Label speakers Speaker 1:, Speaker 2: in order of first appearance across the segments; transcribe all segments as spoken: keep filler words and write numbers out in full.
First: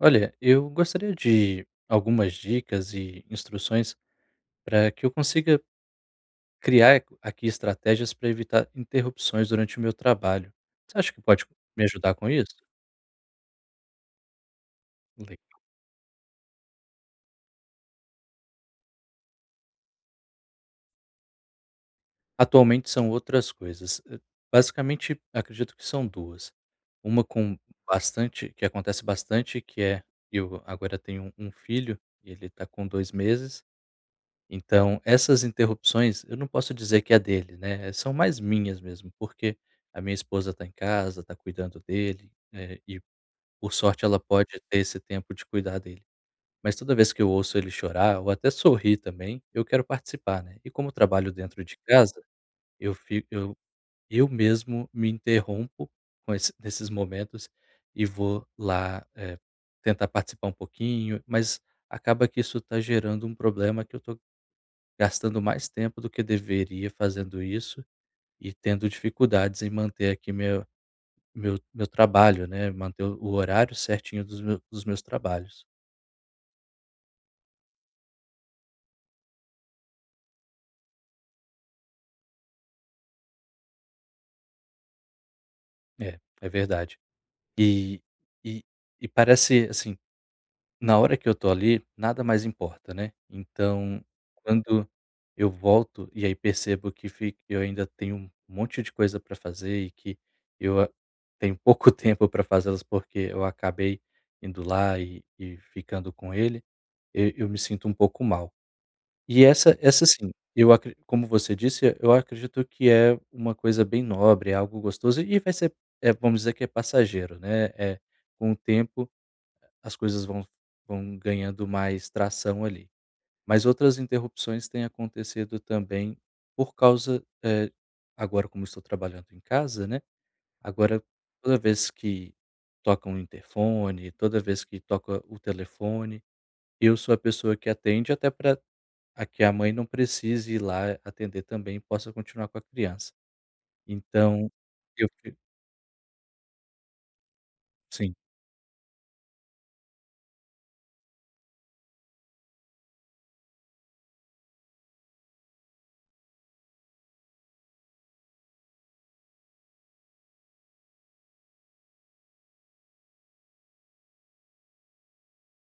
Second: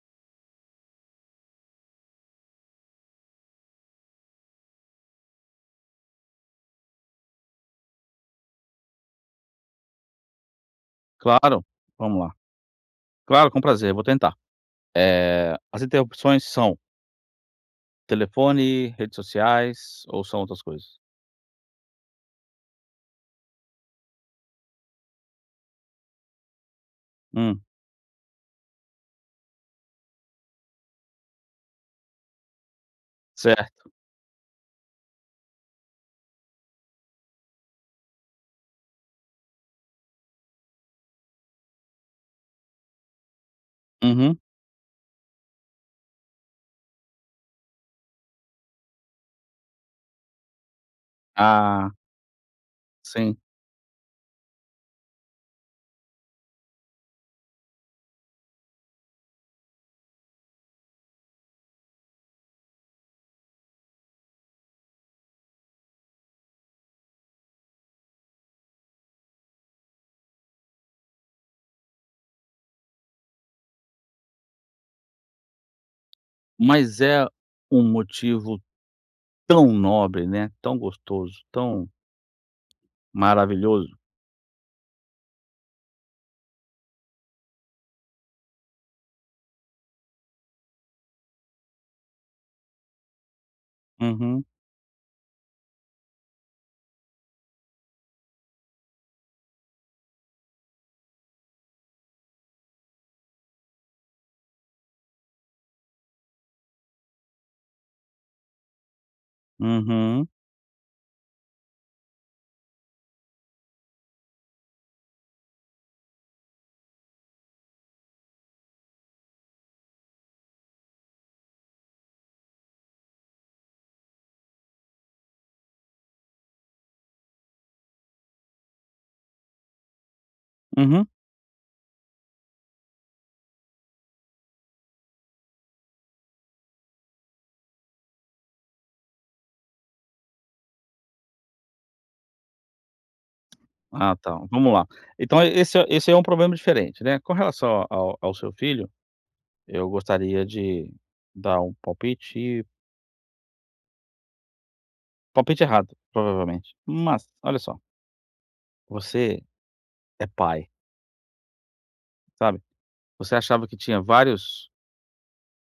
Speaker 1: Olha, eu gostaria de algumas dicas e instruções pra que eu consiga criar aqui estratégias pra evitar interrupções durante o meu trabalho. Você acha que pode
Speaker 2: Claro.
Speaker 1: me ajudar
Speaker 2: Vamos
Speaker 1: com
Speaker 2: lá.
Speaker 1: isso?
Speaker 2: Claro, com prazer, vou tentar.
Speaker 1: Legal.
Speaker 2: Eh, as interrupções são telefone, redes sociais ou são outras coisas?
Speaker 1: Atualmente são outras coisas, hã, basicamente acredito que são duas, uma com
Speaker 2: Hum.
Speaker 1: bastante que acontece bastante, que é, eu agora tenho um filho, e ele tá com dois meses,
Speaker 2: Certo.
Speaker 1: então essas interrupções, eu não posso dizer que é dele, né, eh, são mais minhas mesmo, porque a minha esposa tá em casa, tá cuidando dele, né, e por sorte ela
Speaker 2: Uhum.
Speaker 1: pode ter esse tempo de cuidar dele. Mas toda vez que eu ouço ele chorar ou até sorrir também, eu quero participar, né, e como trabalho dentro de
Speaker 2: Ah.
Speaker 1: casa eu fico
Speaker 2: Sim.
Speaker 1: eu eu mesmo me interrompo com ess nesses momentos e vou lá, eh, tentar participar um pouquinho, mas acaba que isso tá gerando um problema que eu tô gastando mais tempo do que deveria fazendo isso e tendo dificuldades em manter aqui me meu meu trabalho, né, manter o horário certinho dos me dos meus trabalhos.
Speaker 2: Mas é um motivo tão nobre, né. Tão gostoso, tão maravilhoso.
Speaker 1: É, é verdade. E e e, parece assim, na hora que eu estou ali, nada mais importa, né. Então,
Speaker 2: Uhum.
Speaker 1: quando eu volto e aí percebo que fi eu ainda tenho um monte de coisa para fazer e que eu a tenho pouco tempo para fazer elas, porque eu acabei indo lá e e ficando com ele eu eu me sinto um pouco mal. E essa, essa
Speaker 2: Uhum.
Speaker 1: sim, eu acre como você disse, eu acredito que é uma coisa bem nobre, é algo gostoso, e vai ser, vamos dizer que é passageiro, né. Eh eh, com o tempo, as coisas vão vão ganhando mais tração ali. Mas outras interrupções têm acontecido, também, por causa, eh, agora como estou trabalhando em casa, né. Agora
Speaker 2: Uhum.
Speaker 1: toda vez que toca interfone, toda vez que toca o telefone, eu sou a pessoa que atende, até para que a mãe não precise ir lá atender também e possa continuar com a criança.
Speaker 2: Ah, tá,
Speaker 1: Então
Speaker 2: vamos lá.
Speaker 1: eu que
Speaker 2: Então, esse, esse aí é problema diferente, né. Com relação ao
Speaker 1: Sim.
Speaker 2: ao ao seu filho, eu gostaria de dar um palpite e Palpite errado, provavelmente. Mas, olha só você é pai sabe? Você achava que tinha vários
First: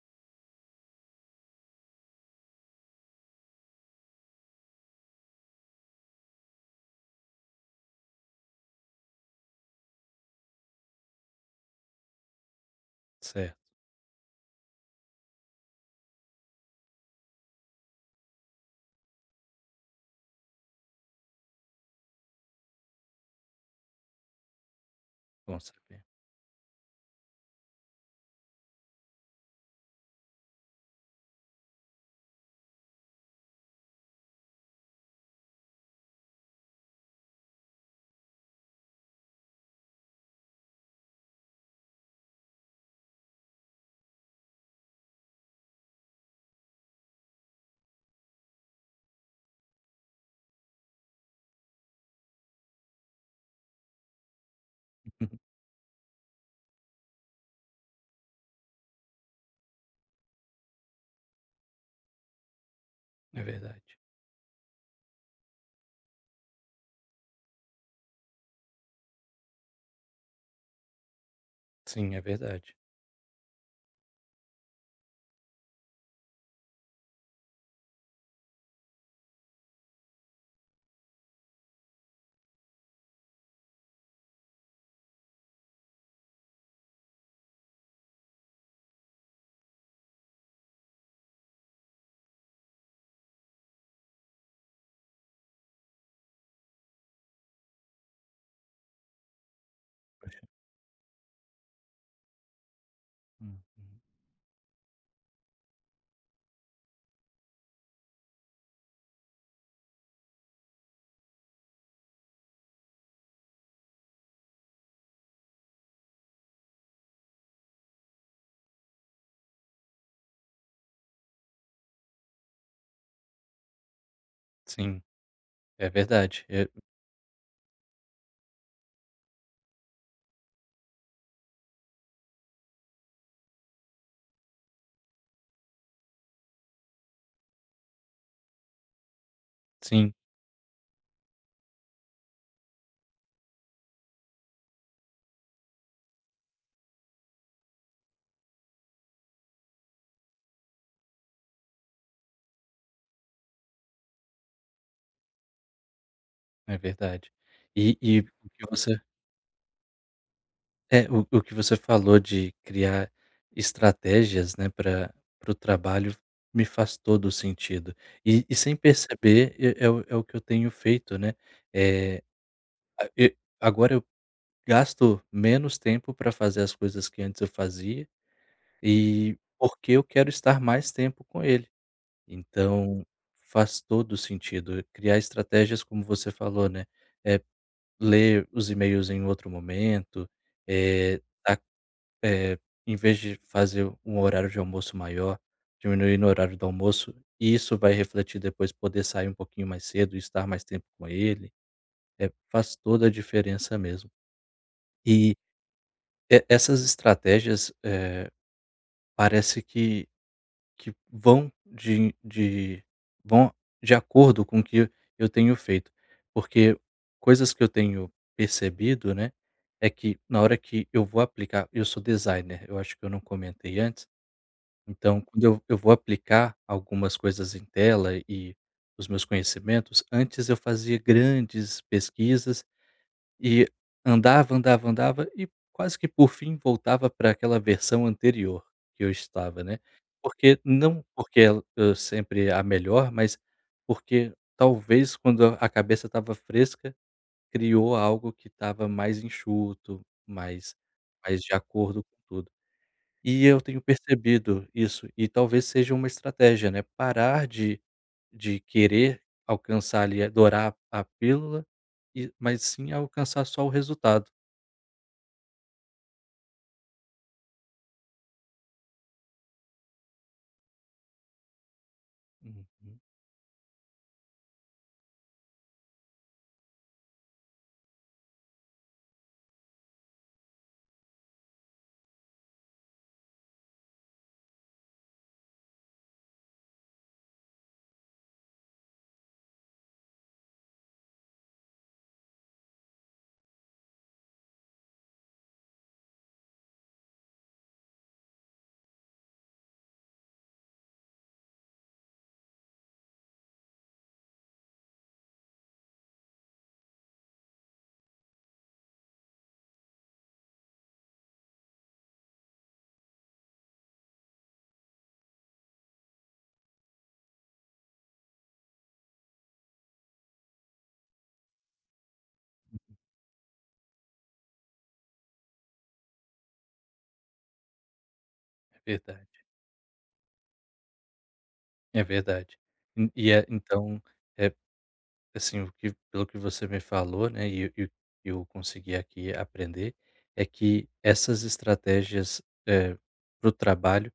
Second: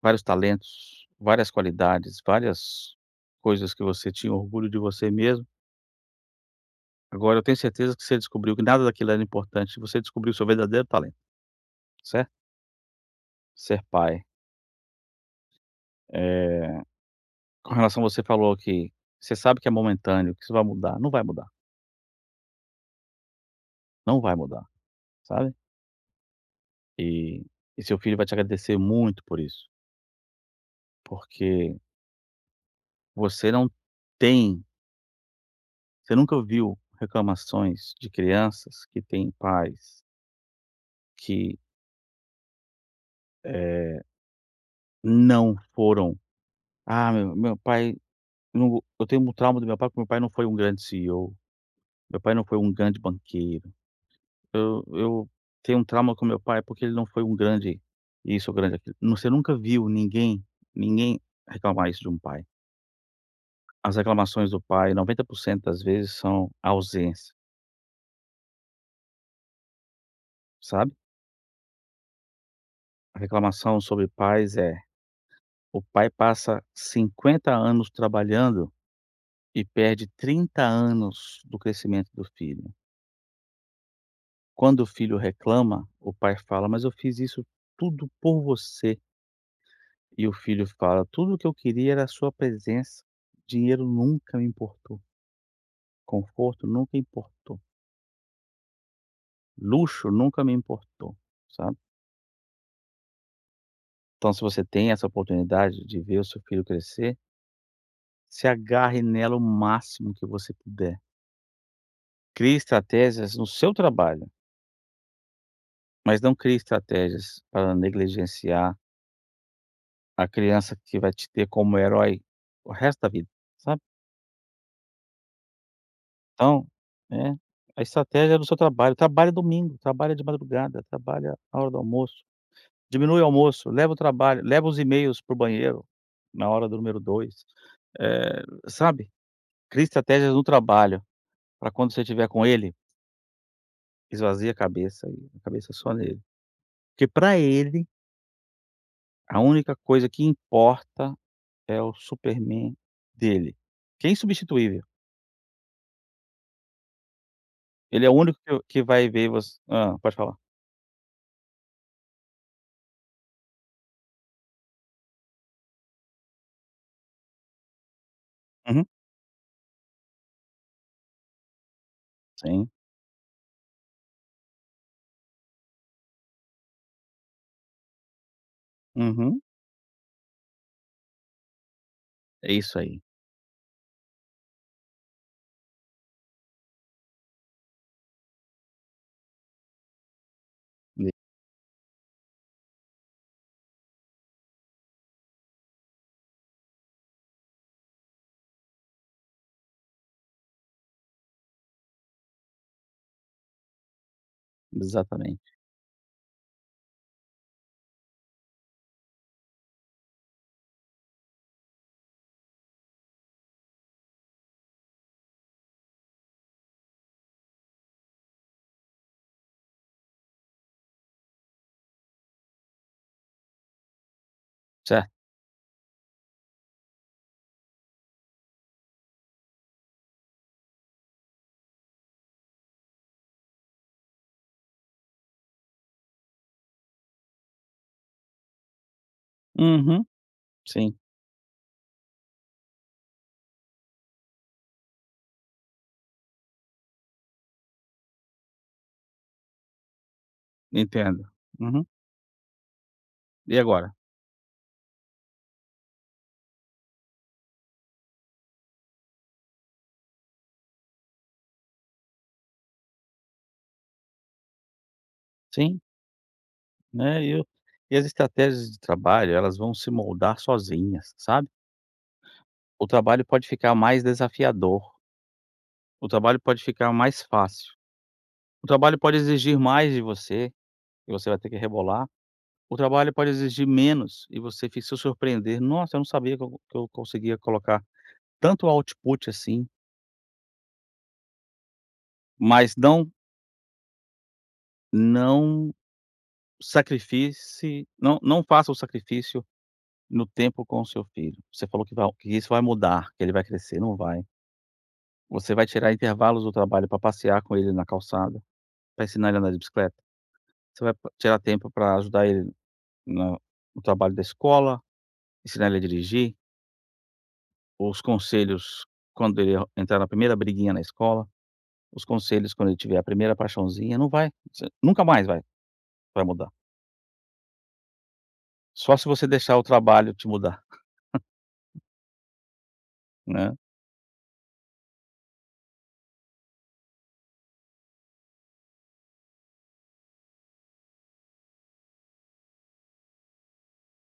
Speaker 2: vários talentos, várias qualidades, várias coisas que você tinha orgulho de você mesmo agora, eu tenho certeza que você descobriu que nada daquilo era importante, e você descobriu seu verdadeiro talento, certo?
Speaker 1: Certo.
Speaker 2: Ser pai. Eh, com relação a você falou que você sabe que é momentâneo, que isso vai mudar, não vai mudar. Não vai mudar, sabe?
Speaker 1: Com certeza.
Speaker 2: E, e seu filho vai te agradecer muito por isso. Porque você não tem você nunca viu reclamações de crianças que têm pais que é não foram, "Ah, meu meu pai não vou eu tenho um trauma do meu pai, porque meu pai não foi um grande CEO, meu pai não foi um grande banqueiro, eu eu tenho um trauma com o meu pai porque ele não foi um grande isso ou um grande aquilo". Você nunca viu ninguém ninguém reclamar isso de um pai.
Speaker 1: É verdade.
Speaker 2: As reclamações do pai, noventa por cento% das vezes, são ausência sabe?
Speaker 1: Sim, é verdade.
Speaker 2: A reclamação sobre pais é: o pai passa cinquenta anos trabalhando e perde trinta anos do crescimento do filho quando o filho reclama, o pai fala: "Mas eu fiz isso tudo por você". e o filho fala: "Tudo o que eu queria era a sua presença, dinheiro nunca me importou". conforto nunca importou "luxo
Speaker 1: Poxa.
Speaker 2: nunca me importou.", sabe?
Speaker 1: Uhum.
Speaker 2: Então, se você tem essa oportunidade de ver o seu filho crescer se agarre nela o máximo que você puder crie estratégias no seu trabalho mas não crie estratégias para negligenciar a criança que vai te ter como herói o resto da vida, sabe?
Speaker 1: Sim, é verdade,
Speaker 2: Então,
Speaker 1: é
Speaker 2: né, a estratégia é no seu trabalho, trabalha domingo, trabalha de madrugada, trabalha a hora do almoço, diminui o almoço, leva o trabalho, leva os e-mails para o banheiro, na hora do número dois. Eh, sabe? Crie
Speaker 1: Sim.
Speaker 2: estratégias no trabalho para quando você estiver com ele esvazie a cabeça aí, a cabeça só nele. Porque pra ele a única coisa que importa é o Superman dele, que é insubstituível.
Speaker 1: É verdade, e
Speaker 2: Ele é o
Speaker 1: e
Speaker 2: único
Speaker 1: o
Speaker 2: que o
Speaker 1: que
Speaker 2: que
Speaker 1: você
Speaker 2: vai ver você hã, pode falar.
Speaker 1: é, o o que você falou de criar estratégias, né, pra para o trabalho me faz todo o sentido e e sem
Speaker 2: Uhum.
Speaker 1: perceber e é o é o que eu tenho feito, né. Eh,
Speaker 2: Sim.
Speaker 1: a e agora eu gasto menos tempo pra fazer as coisas que antes eu fazia e
Speaker 2: Uhum.
Speaker 1: porque eu quero estar mais tempo com ele.
Speaker 2: É isso aí.
Speaker 1: Então, faz todo o sentido eu criar estratégias como você falou, né. Eh, ler os e-mails em outro momento,
Speaker 2: Le
Speaker 1: eh, a, eh, em vez de fazer um horário de almoço maior, diminuir no horário do almoço, isso vai refletir depois, poder sair um pouquinho mais cedo e estar mais tempo com ele, eh, faz toda a diferença mesmo. E,
Speaker 2: Exatamente.
Speaker 1: e essas estratégias, eh, parece que que vão de de vão de acordo com o que eu tenho feito, porque coisas que eu tenho percebido, né, é que na hora que eu vou aplicar eu sou designer, eu acho que eu não comentei antes,
Speaker 2: Certo.
Speaker 1: então quando eu-eu vou aplicar algumas coisas em tela e os meus conhecimentos, antes eu fazia grandes pesquisas e andava, andava, andava e quase que por fim voltava para aquela versão anterior que eu estava, né.
Speaker 2: Uhum,
Speaker 1: Porque
Speaker 2: sim.
Speaker 1: não porque el é sempre a melhor, mas porque talvez quando a cabeça estava fresca criou algo que estava mais enxuto, mais
Speaker 2: Entendo,
Speaker 1: mais de
Speaker 2: uhum.
Speaker 1: acordo com tudo. E
Speaker 2: E
Speaker 1: eu tenho
Speaker 2: agora?
Speaker 1: percebido isso e talvez seja uma estratégia, né? Parar de de querer alcançar ali, adorar a pílula e mas sim alcançar só o resultado.
Speaker 2: Sim. Né, e eu e as estratégias de trabalho elas vão se moldar sozinhas, sabe?
Speaker 1: Uhum.
Speaker 2: O
Speaker 1: Hum.
Speaker 2: trabalho pode ficar mais desafiador. O trabalho pode ficar mais fácil. O trabalho pode exigir mais de você, e você vai ter que rebolar. O trabalho pode exigir menos, e você fi se surpreender, "Nossa, eu não sabia que e que eu conseguia colocar tanto output assim". Mas não não, sacrifisse, não não faça o sacrifício, no tempo com o seu filho. Você falou que va que isso vai mudar, que ele vai crescer, não vai. Você vai tirar intervalos do trabalho pra passear com ele na calçada. Vai ensinar ele a andar de bicicleta. Você vai p tirar tempo pra ajudar ele, na no trabalho da escola, ensinar ele a dirigir. Ou os conselhos quando ele o entrar na primeira briguinha na escola, os conselhos quando ele tiver a primeira paixãozinha, não vai s nunca mais vai, vai mudar.
Speaker 1: É
Speaker 2: Só se você
Speaker 1: verdade.
Speaker 2: deixar o trabalho te mudar.
Speaker 1: É verdade. U E é,
Speaker 2: Né?
Speaker 1: então, é, assim, pe pelo que você me falou, né, e eu e e eu consegui aqui aprender, é que, essas estratégias, eh, pro trabalho,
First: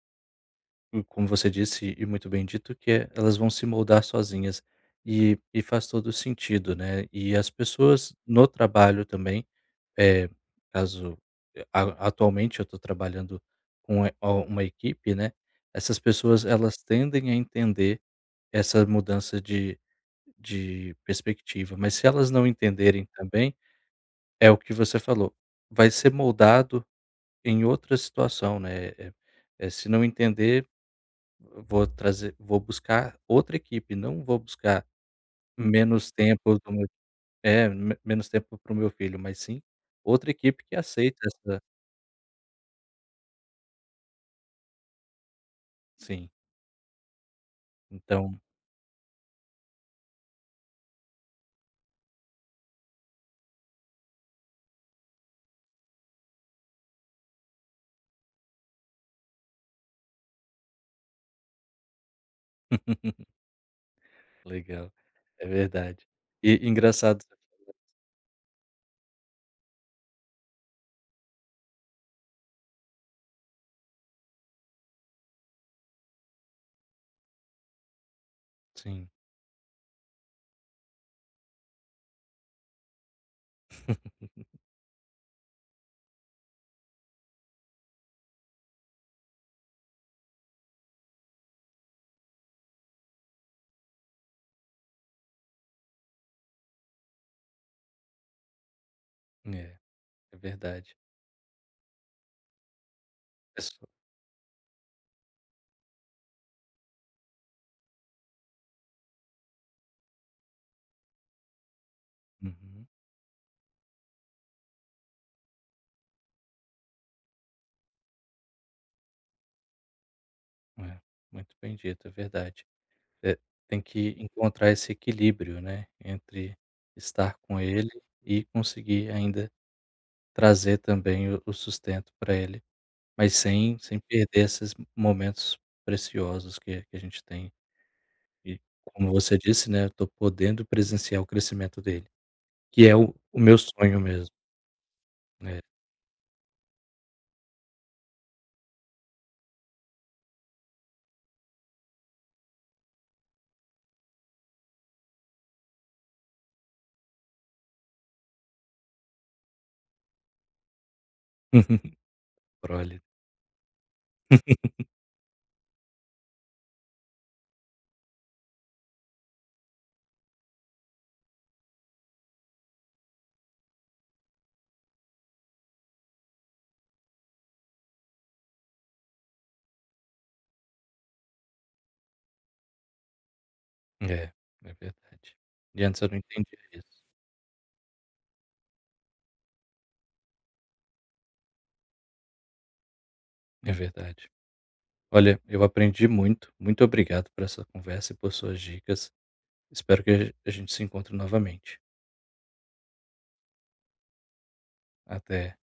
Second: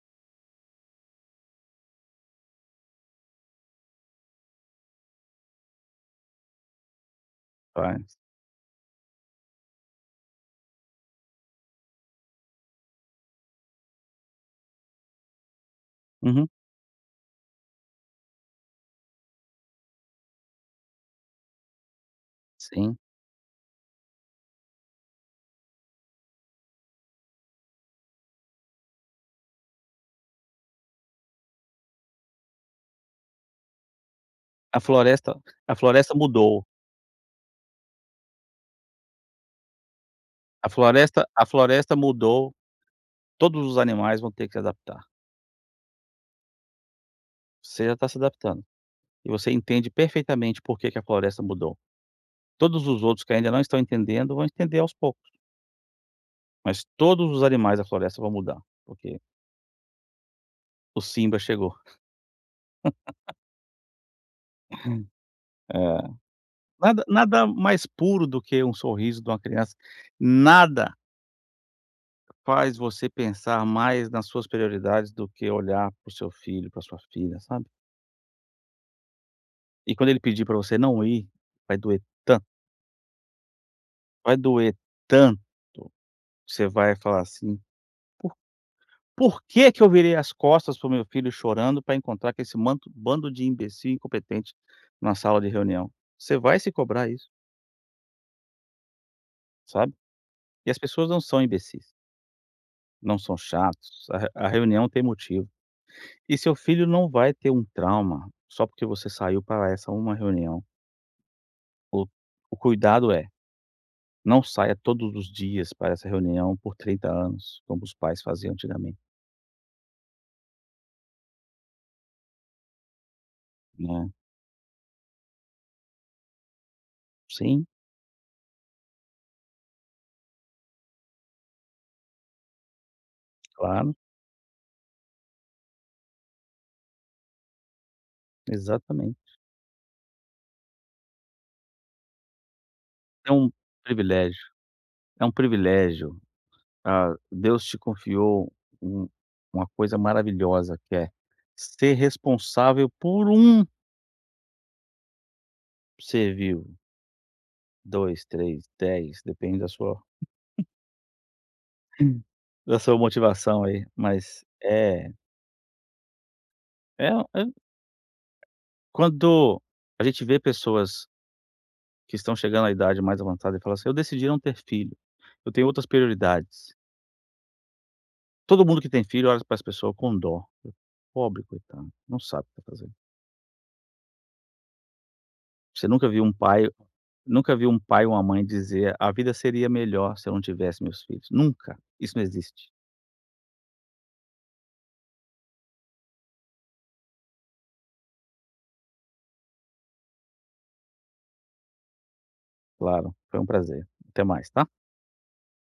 Speaker 1: e como você disse e muito bem dito, que, eh, elas vão se moldar sozinhas, e e faz todo o sentido, né, e as
Speaker 2: Times.
Speaker 1: pessoas no trabalho também, eh, caso, eh, a atualmente eu tô trabalhando com é a uma equipe, né, essas pessoas
Speaker 2: Uhum.
Speaker 1: elas tendem a entender essa mudança de de perspectiva, mas se elas não
Speaker 2: Sim.
Speaker 1: entenderem também, é o que você falou, vai ser moldado em outra situação, né, eh eh, se não entender vou trazer vou buscar outra equipe não vou
Speaker 2: A
Speaker 1: buscar
Speaker 2: floresta a
Speaker 1: menos
Speaker 2: floresta
Speaker 1: tempo do
Speaker 2: mudou.
Speaker 1: é, me menos tempo pro meu filho, mas sim, outra equipe
Speaker 2: A
Speaker 1: que aceita
Speaker 2: floresta a
Speaker 1: essa.
Speaker 2: floresta mudou, todos os animais vão ter que se adaptar.
Speaker 1: Sim.
Speaker 2: Você já tá se
Speaker 1: Então.
Speaker 2: adaptando, e você entende perfeitamente porquê que a floresta mudou. Todos os outros que ainda não estão entendendo, vão estender aos poucos. Mas todos os animais da floresta vão mudar, porque o Simba chegou.
Speaker 1: Legal, é
Speaker 2: É.
Speaker 1: verdade. E
Speaker 2: Nada
Speaker 1: engraçado
Speaker 2: nada
Speaker 1: [unintelligible]
Speaker 2: mais puro do que sorriso de uma criança, nada faz você pensar mais nas suas prioridades do que olhar para o seu filho, para a sua filha, sabe?
Speaker 1: Sim.
Speaker 2: E quando ele pedir para você não ir, vai doer tanto vai doer tanto, você vai falar assim: "Por por que que eu virei as costas para o meu filho chorando pra encontrar com esse manto bando de imbecil incompetente numa sala de reunião?". Você vai se cobrar isso.
Speaker 1: É,
Speaker 2: Sabe?
Speaker 1: é
Speaker 2: E as
Speaker 1: verdade.
Speaker 2: pessoas não são imbecis. Não são
Speaker 1: Isso.
Speaker 2: chatos, a a reunião tem motivo. E seu filho não vai ter um trauma só porque você saiu para essa uma reunião. O o
Speaker 1: Uhum.
Speaker 2: cuidado é, não saia todos os dias para essa reunião por trinta anos, como os pais faziam antigamente.
Speaker 1: É. Muito bem dito, é verdade. Eh, tem que
Speaker 2: Né.
Speaker 1: encontrar esse equilíbrio, né, entre estar com
Speaker 2: Sim.
Speaker 1: ele e conseguir ainda trazer também o o sustento pra ele, mas sem
Speaker 2: Claro.
Speaker 1: sem perder essas m momentos preciosos que que a gente tem. E, como
Speaker 2: Exatamente.
Speaker 1: você disse, né, eu tô podendo presenciar o crescimento dele, que é o
Speaker 2: É um
Speaker 1: meu sonho mesmo.
Speaker 2: privilégio, é um
Speaker 1: É.
Speaker 2: privilégio, ah, Deus te confiou, um uma coisa maravilhosa que é, ser responsável por um ser vivo. dois, três, dez, depende da sua da sua
Speaker 1: Prole.
Speaker 2: motivação aí, mas é É, é. quando a gente vê pessoas que estão chegando à idade mais avançada e falam, assim: "Eu decidiram ter filho, eu tenho outras prioridades". Todo mundo que tem filho olha para as pessoas com dó, pobre coitado, não sabe o que tá fazendo.
Speaker 1: É, é verdade, e
Speaker 2: Você
Speaker 1: antes
Speaker 2: nunca
Speaker 1: eu não
Speaker 2: viu um
Speaker 1: entendia
Speaker 2: pai
Speaker 1: isso.
Speaker 2: nunca viu um pai ou uma mãe dizer: "A vida seria melhor se eu não tivesse meus filhos". Nunca. Isso não existe.
Speaker 1: É verdade. Olha, eu aprendi muito. Muito obrigado por essa conversa e por suas dicas. Espero que a ge a gente se encontre novamente.
Speaker 2: Claro, foi um prazer. Até mais. Tá?
Speaker 1: Até.